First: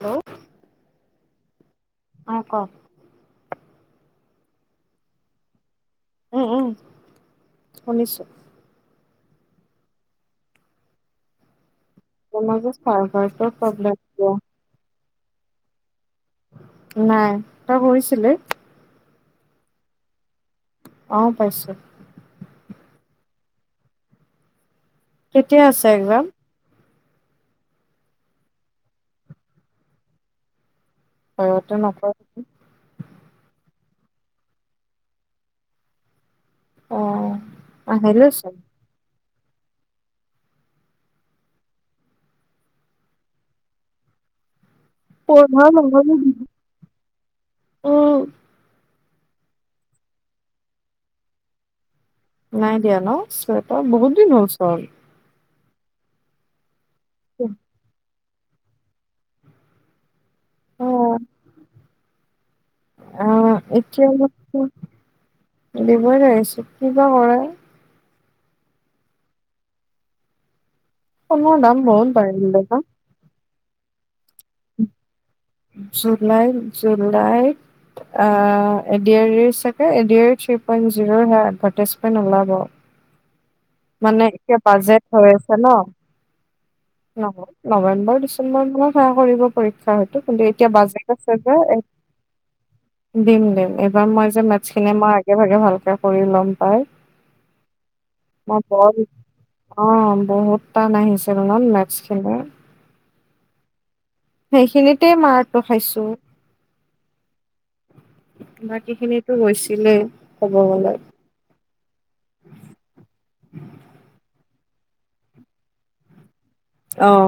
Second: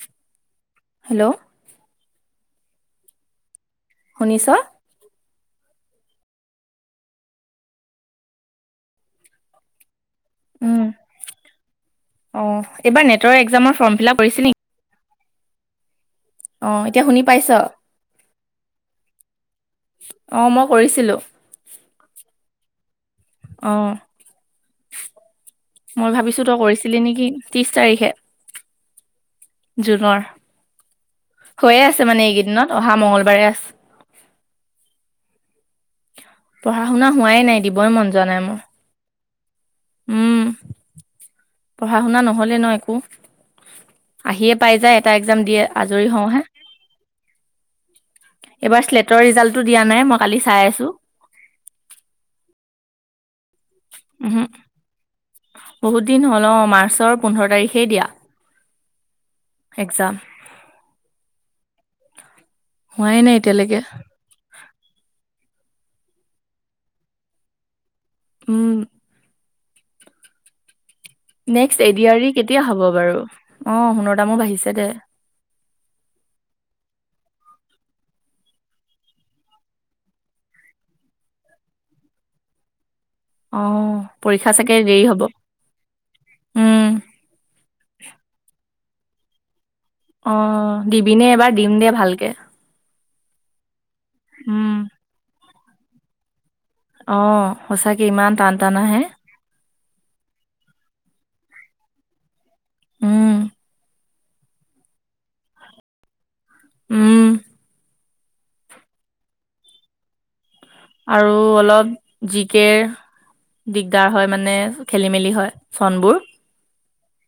Hello hello. অ' ক। শুনিছ? উম উম শুনিছোঁ। উম, অ' তোমাৰ যে এইবাৰ নেটৰ চাৰ্ভাৰটো একজামৰ প্ৰব্লেম ফৰ্ম ফিলআপ দিয়ে কৰিছে নেকি? অ' এতিয়া শুনি নাই পাইছ? তই কৰিছিলি অ মই কৰিছিলো। অ পাইছো অ'। কেতিয়া আছে একজাম? ছিলে নেকি? ত্ৰিশ তাৰিখে, জুনৰ। ঘৰতে হৈয়ে আছে নকয় মানে এইকেইদিনত। অহা মঙ্গলবাৰে আছে। অ পঢ়া-শুনা হোৱাই নাই, দিবই মন যোৱা আহিলে নাই চোন মোৰ। উম পঢ়া-শুনা নহ'লে ন একো! আহিয়ে পাই যায়, এটা একজাম দিয়ে পোন্ধৰ আজৰি নম্বৰটো দি হওঁহে। উম এইবাৰ শ্লেট ৰিজাল্টটো দিয়া নাই, মই কালি চাই আছো। নাই দিয়া ন চুৱেটাৰ? বহুত দিন উহু হ'ল চল। বহুত দিন হ'ল, অ' মাৰ্চৰ পোন্ধৰ তাৰিখেই দিয়া একজাম। অ'। হোৱাই নাই অ' এতিয়ালৈকে এতিয়া দিবই নোৱাৰিছোঁ। কিবা কৰে? উম। সোণৰ দাম নেক্সট এডি বহুত আৰি বাঢ়িলে কেতিয়া ন হ'ব বাৰু অ সোণৰ দামো বাঢ়িছে দে জুলাই, জুলাই। আ এ-ডি-আৰ-ইৰ চাগে। এ-ডি-আৰ-ই থ্ৰী পইন জিৰ'ৰ সেইয়া এটভেটাইজমেন ওলাব। অ', মানে পৰীক্ষা এতিয়া চাগে বাজেট দেৰি হ'ব। হৈ আছে ন? উম, ন- নৱেম্বৰ ডিচেম্বৰ মানত সেয়া কৰিব। পৰীক্ষা হয়তো, কিন্তু এতিয়া অ', বাজেট দিবিনে আছে এবাৰ যে দিম দে ভালকে। দিম দিম। এইবাৰ মই যে উম, মেটছখিনি মই আগে-ভাগে ভালকে কৰি ল'ম। পাই। অ' সঁচাকে ইমান টান মই ব টান আহে। অ' বহুত টান আহিছিল ন মেটছখিনি? উম। সেইখিনিতে মাৰটো খাইছো। উম। বাকীখিনিতো হৈছিলেই। আৰু অলপ জি কেৰ দিগদাৰ হয় মানে খেলি মেলি হয় চনবোৰ আহ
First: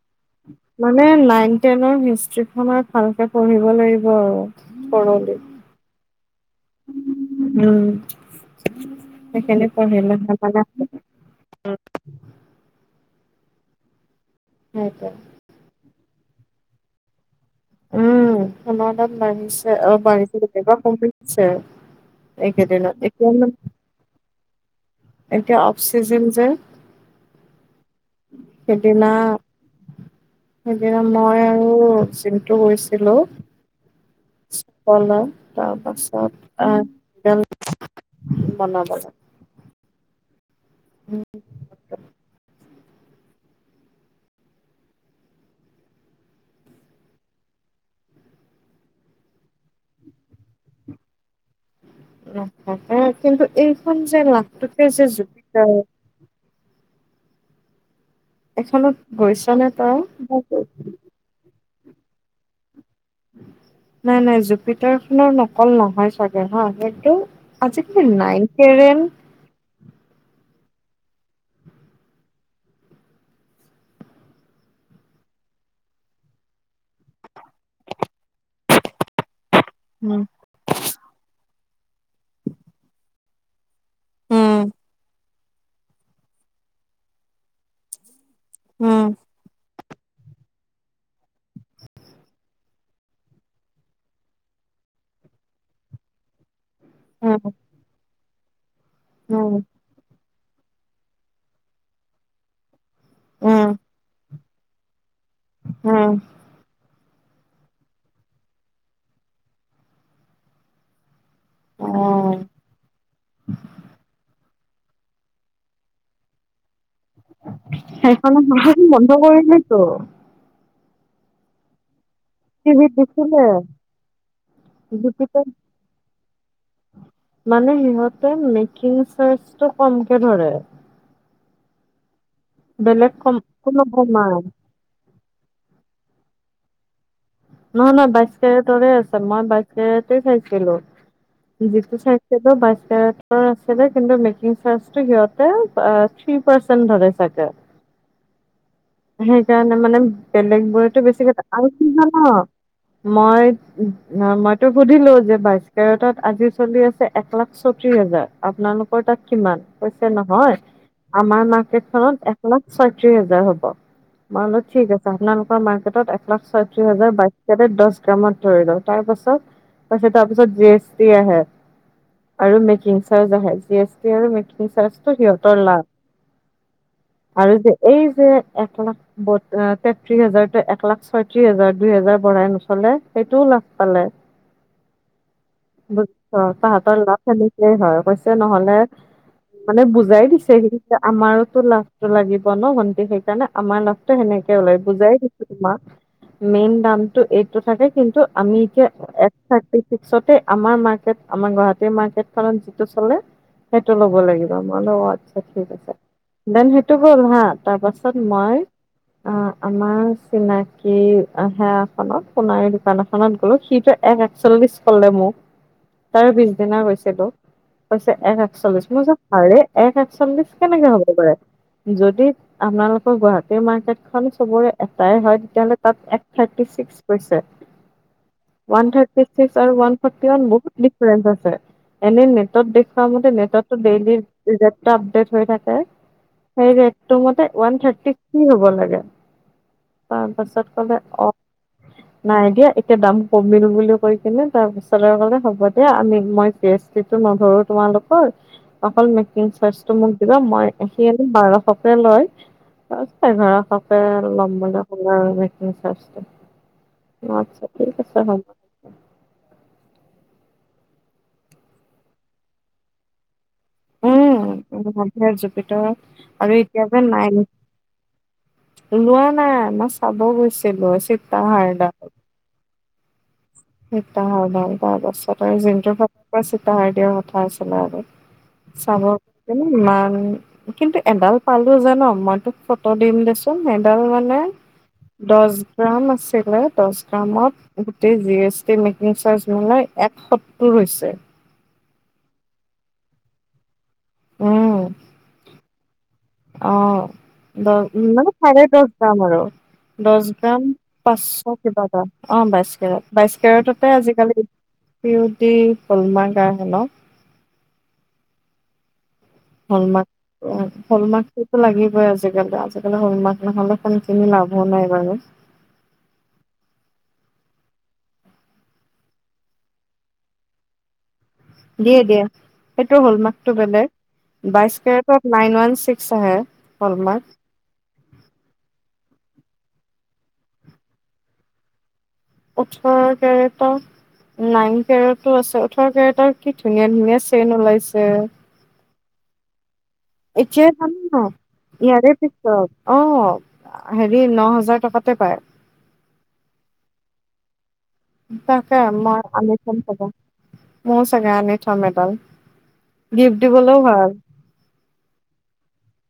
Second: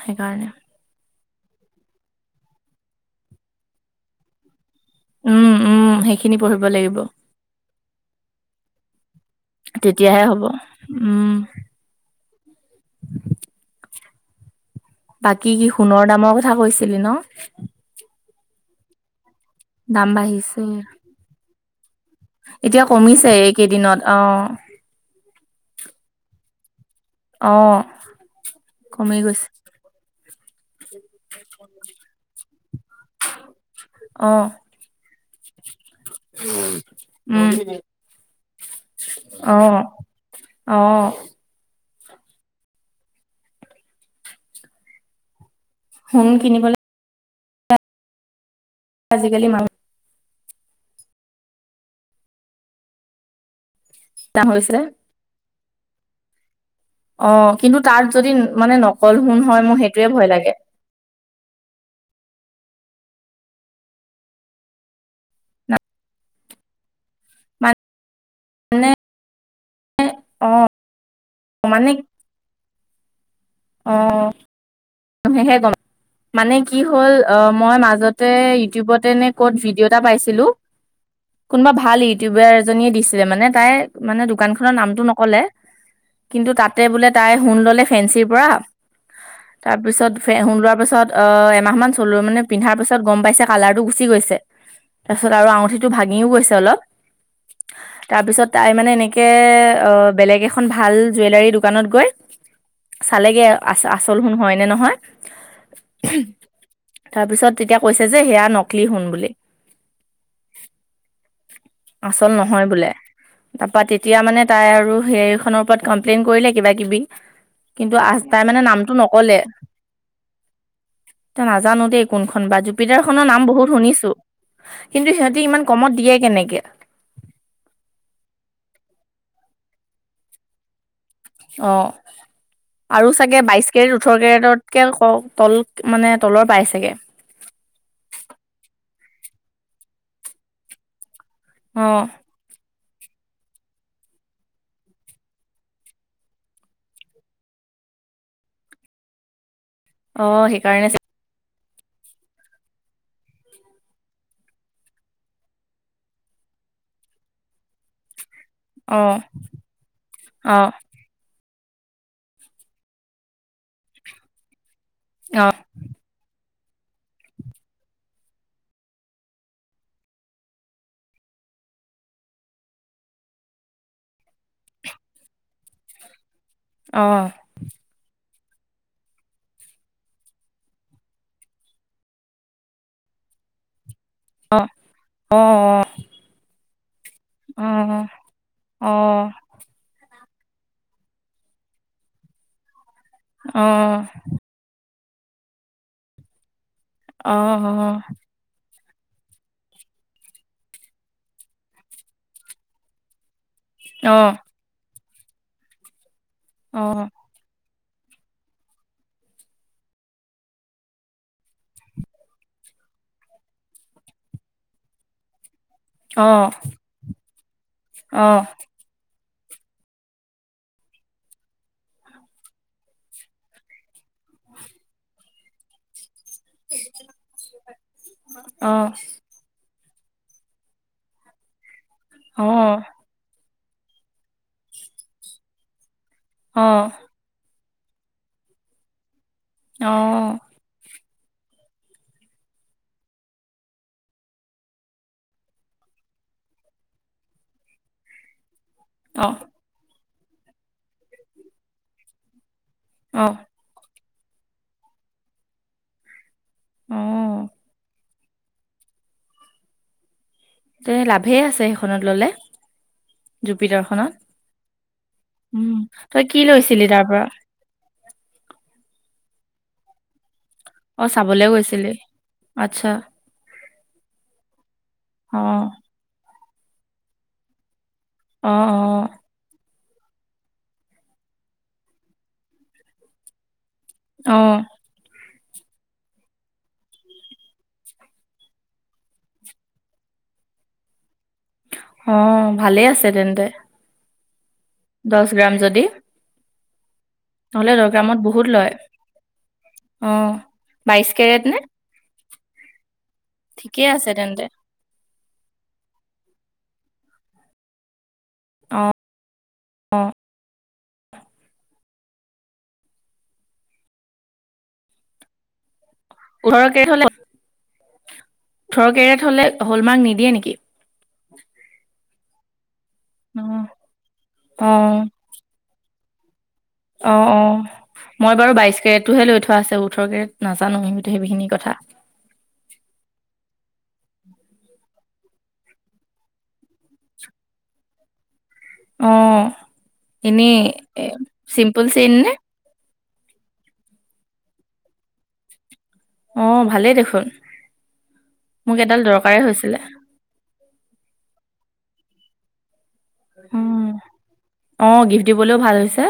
সেইকাৰণে। মানে নাইন টেনৰ হিষ্ট্ৰি খনৰ ভালকে পঢ়িব লাগিব আৰু উম, উম, সেইখিনি পঢ়িব লাগিব [unintelligible] সেইখনি পঢ়িলে তেতিয়াহে হ'ব। ভালকে উম, সেইটোৱে বাকী কি সোণৰ দামৰ কথা কৈছিলি ন। উম সোণৰ দাম বাঢ়িছে অ বাঢ়িছে বোলে কমিছে। এইকেইদিনত কমিছে এতিয়া এইকেইদিনত অ', এতিয়া অফচিজন যে। অহ সেইদিনা কমি গৈছে। সেইদিনা মই আৰু চিমটো গৈছিলোঁ। অ কলা তাৰপাছত আহ উম [unintelligible] বনাবলে অ। অঁ। সোণ কিনিবলে আজিকালি মানুহ কিন্তু এই সোন যে দাম হৈছে লাগততে যে জুবিতাৰ অ কিন্তু তাত যদি মানে নকল সোণ হয় গৈছনে মোৰ সেইটোয়ে ভয় লাগে। তই? [inaudible] নাই নাই জুপিটাৰ খনৰ নকল নহয় চাগে হা, সেইটো আজিকালি নাই মানে [unintelligible] অ মানে অহ। হে গম মানে কি হ'ল অ মই মাজতে ইউটিউবতেনে ক'ত ভিডিঅ' এটা উম পাইছিলো, কোনোবা ভাল ইউটিউবাৰ এজনীয়ে দিছিলে, মানে তাই মানে দোকান উম খনৰ নামটো নকলে, কিন্তু তাতে বোলে তাই সুণ ললে ফেঞ্চিৰ বৰা উম ত পিছতে শুনোৱাৰ পিছত অ এমাহ মান চলো মানে পিন্ধাৰ পিছত গম পাইছে কালাৰ টো গুচি গৈছে। তাৰপিছত আৰু আঙুঠিটো ভাঙিও গৈছে অলপ। উম। তাৰপিছত তাই মানে এনেকে বেলেগ এখন ভাল জুৱেলাৰী দোকানত গৈ, চালেগে উম উম আ আচল সোন হয় নে নহয়। উম। তাৰ পিছত তেতিয়া কৈছে যে সেয়া নকলি সোন বুলি। অ আচল নহয় বোলে। তাৰপা তেতিয়া মানে তাই আৰু হে খনৰ ওপৰত কমপ্লেইন কৰিলে কিবা কিবি। কিন্তু আচতাই মানে নামটো ন- নকৰিলে কিয়। এয়া নাজানো দেই কোনখন বা টিভিত জুপিতাৰ খনৰ দিছিলে নাম বহুত শুনিছো। কিন্তু জুপিটাৰ সিহঁতে ইমান কমত দিয়ে কেনেকে। মানে সিহঁতে মেকিং চাৰ্জ কমকে ধৰে। অ আৰু বেলেগ কম চাগে বাইশ কোনো কেৰেট, ওঠৰ কমাই কেৰেটতকে কও তল মানে তলৰ পাই চাগে। নহয় নহয় বাইশ কেৰেটৰে আছে মই বাইশ কেৰেট চাইছিলো। যিটো অ' চাইছে কেৰেটৰ আছিলে কিন্তু মেকিং চাৰ্ছ টো সিহঁতে আ থ্ৰী পাৰ্চেন্ট ধৰে চাগে সেইকাৰণে মানে অ' বেলেগ সেইকাৰণে বোতো বেছিকে আৰু কি জান মই মইতো সুধিলো যে বাইশকেৰেটত আজি চলি আছে এক লাখ চ- আপোনালোকৰ অ' তাত কিমান ক নহয়, আমাৰ ন ত এক লাখ ছয়ত্ৰিশ হাজাৰ হ'ব, মানে ঠিক আছে। আপোনালোকৰ মাৰ্কেটত এক লাখ ছয়ত্ৰিশ হাজাৰ বাইশ দহ গ্ৰামত ধৰি লওঁ, তাৰ পাছত পছে তাৰপিছত জেষ্ঠ্ দি আহে আৰু মেকিং চাৰ্জ আহে। জি এছ টি আৰু মেকিং চাৰ্জটো সিহঁতৰ লাভ। আৰু যে এই যে, এক লাখ তেত্ৰিশ হাজাৰত এক লাখ ছয়ত্ৰিশ হাজাৰ দুই হোজাৰ বঢ়াই নচলে, সেইটো পালে। অহ অ অ। বুজিছ লাভ তাহাঁতৰ [unintelligible] হয়, অৱশ্যে নহলে মানে বুজাই দিছে। আমাৰোতো লাভটো লাগিব ন, ভণ্টি সেইকাৰণে আমাৰ লাভটো সেনেকে ওলাই বুজাই। ক মেইন দামটো এইটো থাকে কিন্তু আমি এতিয়া এক থাৰ্টি ছিক্সতে আমাৰ মাৰ্কট আমাৰ গুৱাহাটীৰ মাৰ্কেটখনত যিটো চলে। সেইটো ল'ব লাগিব মই বোলো আচ্ছা ঠিক আছে দেন সেইটো গ'ল হা তাৰ পাছত তাৰছত মই অ, আমাৰ চিনাকি সেখনত সোণাৰী দোকান এখনত গ'লো সিটোৱে এক একচল্লিশ কলে মোক। তাৰ পিছ দিনা গৈছিলো হৈছে এক এচল্লিশ মোৰ যে আৰু এক একচাম্লিছ কেনেকে হব পাৰে যদি আপোনালোকৰ গুৱাহাটীৰ মাৰ্কেট খন চবৰে এটাই হয় তেতিয়াহ'লে তাত থাৰ্টি চিকচ কৈছে। ৱান থাৰ্টি চিকচ আৰু ৱান বহুত ডিফ আছে এনে নেটত দেখ মতে নেটত দেলী দিজেন টো আপডেট হৈ থাকে, হে ৰেট টো মতে ওৱান থাৰ্টি থ্ৰী হ'ব লাগে তাৰপাছত [inaudible] নাই দিয়া এতিয়া দাম কমিল বুলি কৈ কিনে তাৰ পিছলৈ কলে হ'ব দিয়া আমি মই চি এ টো নধৰো তোমালোকৰ অকল অঁ মেকিং চাৰ্জটো মোক দিবা মই আহি আনি বাৰশকে লয়। অঁ ঘৰৰ সকে ল'ম বুলি সোণৰ বস্তু অঁ চাইছিলো আচ্ছা ঠিক আছে। তে লাভেই আছে সেইখনত ললে। জুপিটাৰ খনত উম ল, মে উম জুপিত তই কি আৰু লৈছিলি এতিয়া যে তাৰ পৰা নাই। লোৱা নাই আমই চাব গৈছিলো অ চাবলে গৈছিলি চিতাহাৰডাল আচ্ছা সতাহাৰ ভাল তাৰ অ পাছত আৰু যোনটোৰ ফালৰ পৰা চিতাহাৰ দিয়াৰ কথা আছিলে আৰু। অ চাব অ কিন্তু ইমান কিন্তু এডাল পালো জান মই তোক ফটো দিম দেচোন স মানে অ দোষ গ্ৰাম আছিলে, দশ গ্ৰাম ত ট মেকিং চৰ্চা নলয়, এক টপ টো হৈছে। অ, ভালেই আছে তেন্তে। উম দহ গ্ৰাম যদি। অ, নহ'লে দহ উম, গ্ৰামত মানে বহুত চাৰে লয় দহ দাম আৰু। অ দহ গ্ৰাম বাইশ কেৰেট পাঁচশ নে কিবা এটা অ বাইশ কেৰেট বাইশ ঠিকে কেৰেটতো আছে তেন্তে আজিকালি প্ৰয়ট হলমা গা হে ন [unintelligible] অ হল অ মাৰ্ক - হল মাৰ্কতুটো লাগিব। আজিকালি - আজিকালি হল হলমাক নহলে সোনকিনি লাভো নাই বাৰু। ওঠৰ কেৰেট হলে ওঠৰ কেৰিয়াত হলে হল মাৰ্ক নিদিয়ে নেকি? দিয়ে - দিয়ে সেইটো অ হলমাৰ্কটো বেলেগ অ বাই কেট নাইন ৱান চি ছ হে [unintelligible] অ - অ মই বাৰু বাইশ কেট টোহে লৈ থোৱা আছে ওঠৰকে নাজানো সিতো সেইখিনি কথা। উঠৰ কেৰেটৰ। নাইন কেৰেটটো আছে ওঠৰ কেৰেটৰ কি ধুনীয়া ধুনীয়া চেইন ওলাইছে অ এনে এতিয়াই পাম ন চিম্পল ইয়াৰে চেইন নে পিছত অ, হেৰি ন হাজাৰ টকাতে পায়। অ ভালেই দেখোন তাকা মোক এডাল মই দৰকাৰে আমি হৈছিলে চকা মোৰ চাগে আনি থম এডাল। গিফ্ট দিবলৈও উম, ভাল অহ, গিফ্ট দিবলৈও ভাল হৈছে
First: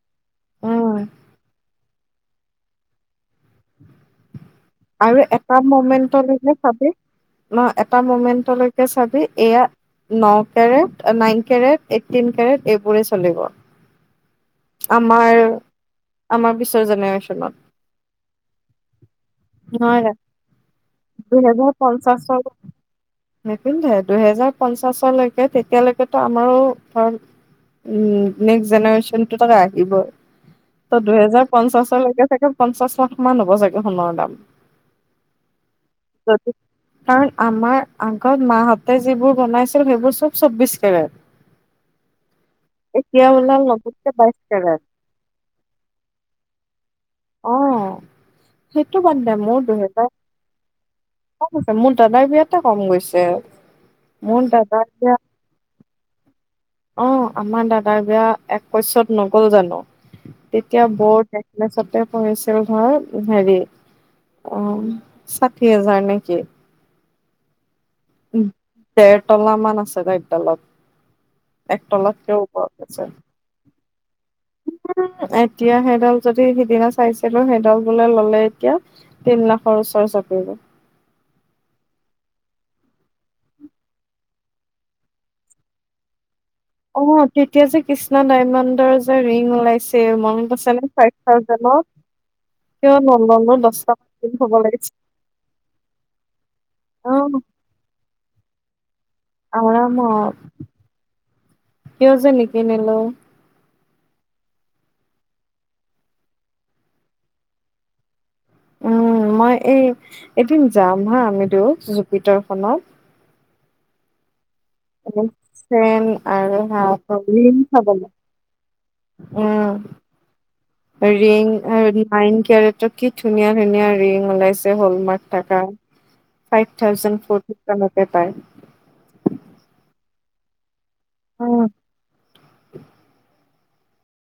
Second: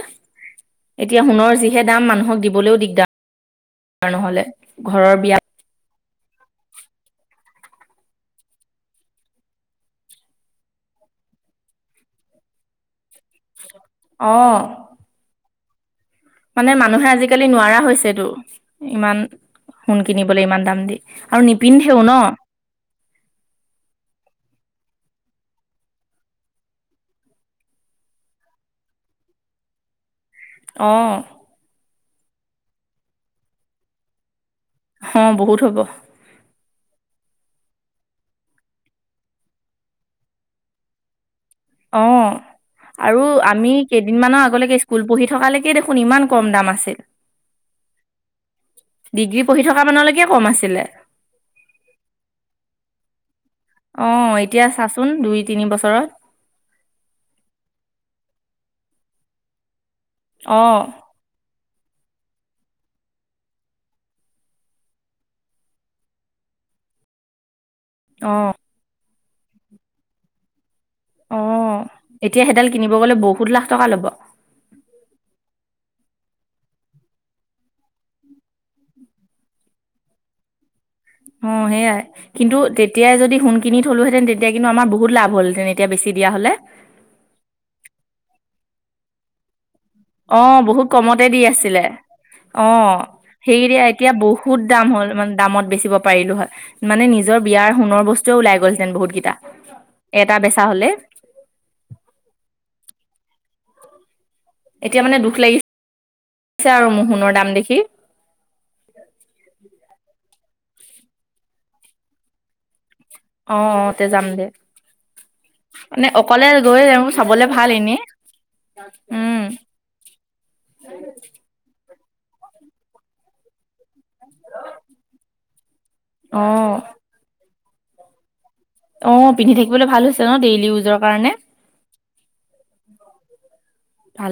উম এতিয়া সোণৰ যি সেই দাম মানুহক দিবলৈও দিগদাৰ নহ'লে। ঘৰৰ আৰু বিয়া এটা মমেণ্টলৈকে চাবি নহ এটা মমেন্টলৈকে চাবি এয়া ন carat nine carat eighteen carat এইবোৰে চলিব অ আমাৰ আমাৰ মানে পিছৰ মানুহে আজিকালি জেনেৰেশ্যনত নোৱাৰা হৈছেতো ইমান নহয় সোণ কিনিবলৈ ইমান দাম দি আৰু দুহেজাৰ নিপিন্ধেও ন পঞ্চাশৰ নিপিন্ধে দুহেজাৰ পঞ্চাশলৈকে তেতিয়ালৈকেতো আমাৰো ধৰ উম, নেক্স জেনেৰেশ্যনটো তহ আহিব। ত, অ দুহেজাৰ পঞ্চাশলৈকে চাগে পঞ্চাশ লাখ মান হব চাগে সোণৰ দাম। অহ বহুত হব যদি কাৰণ আমাৰ আগত মাহতে যিবোৰ বনাইছিল সেইবোৰ চব চৌবিশ কেৰেট। অ', আৰু এতিয়া ওলাল আমি নতুনকে বাইশ কেইদিনমানৰ আগলৈকে কেৰেট স্কুল পঢ়ি থকালৈকে দেখোন ইমান কম দাম আছিল। অ সেইটো বাদ দে ডিগ্ৰী মোৰ পঢ়ি থকা দুহেজাৰ মানলৈকে কম আছিলে। কম আছে মোৰ দাদাৰ বিয়াতে কম গৈছে অ, মোৰ এতিয়া দাদাৰ চাচোন বিয়া দুই তিনি বছৰত অ, আমাৰ দাদাৰ বিয়া এক পচত নগল জানো অঁ তেতিয়া বৰ তছতে পঢ়িছিল ধৰ হেৰি অ, ষাঠি হাজাৰ নেকি? অঁ দেৰ তলামান আছে গতলত অঁ এক তলতকে এতিয়া সেইডাল কিনিব গ'লে বহুত লাখ টকা ল'ব ওপৰত এতিয়া সেইডাল যদি সিদিনা চাইছিলো সেইডাল বোলে ললে এতিয়া তিন লাখৰ ওচৰ চাপিব [inaudible] অ সেয়াই কিন্তু তেতিয়াই যদি সোণ কিনি থলোঁহেতেন তেতিয়া কিন্তু আমাৰ বহুত লাভ হলহেঁতেন এতিয়া বেছি দিয়া হ'লে অ তেতিয়া যে কৃষ্ণা ডায়মণ্ডৰ যে ৰিং ওলাইছে মনত আছেনে ফাইভ থাউজেণ্ডত অ সেইয়া এতিয়া থ'ব বহুত দাম লাগিছিল। হ'ল মান দামত বেচিব পাৰিলো হয় মানে নিজৰ অ', বিয়াৰ সোণৰ বস্তুৱও ওলাই গৈছিল। আৰমত হলে কিয় যে নিকিনিলো। এতিয়া মানে দুখ লাগিছে আৰু মোৰ সোনৰ দাম দেখি [unintelligible] উম মই এই এদিন যাম হা আমি দুয়ো জুপিটাৰখনত অ - অ যাম দে। চেন মানে অকলে আৰু গৈ হা চাবলে ৰিং ভাল এনেই চাবলে উম, ৰিং আইন কেৰেটত কি ধুনীয়া ধুনীয়া ৰিং ওলাইছে হলমাৰ্ক থকা অ ফাইভ থাউজেণ্ড ফৰ্ট কে কমতে পায় অহ, পিন্ধি থাকিবলৈ ভাল হৈছে ন ডেইলি ইউজৰ কাৰণে উম। ভাল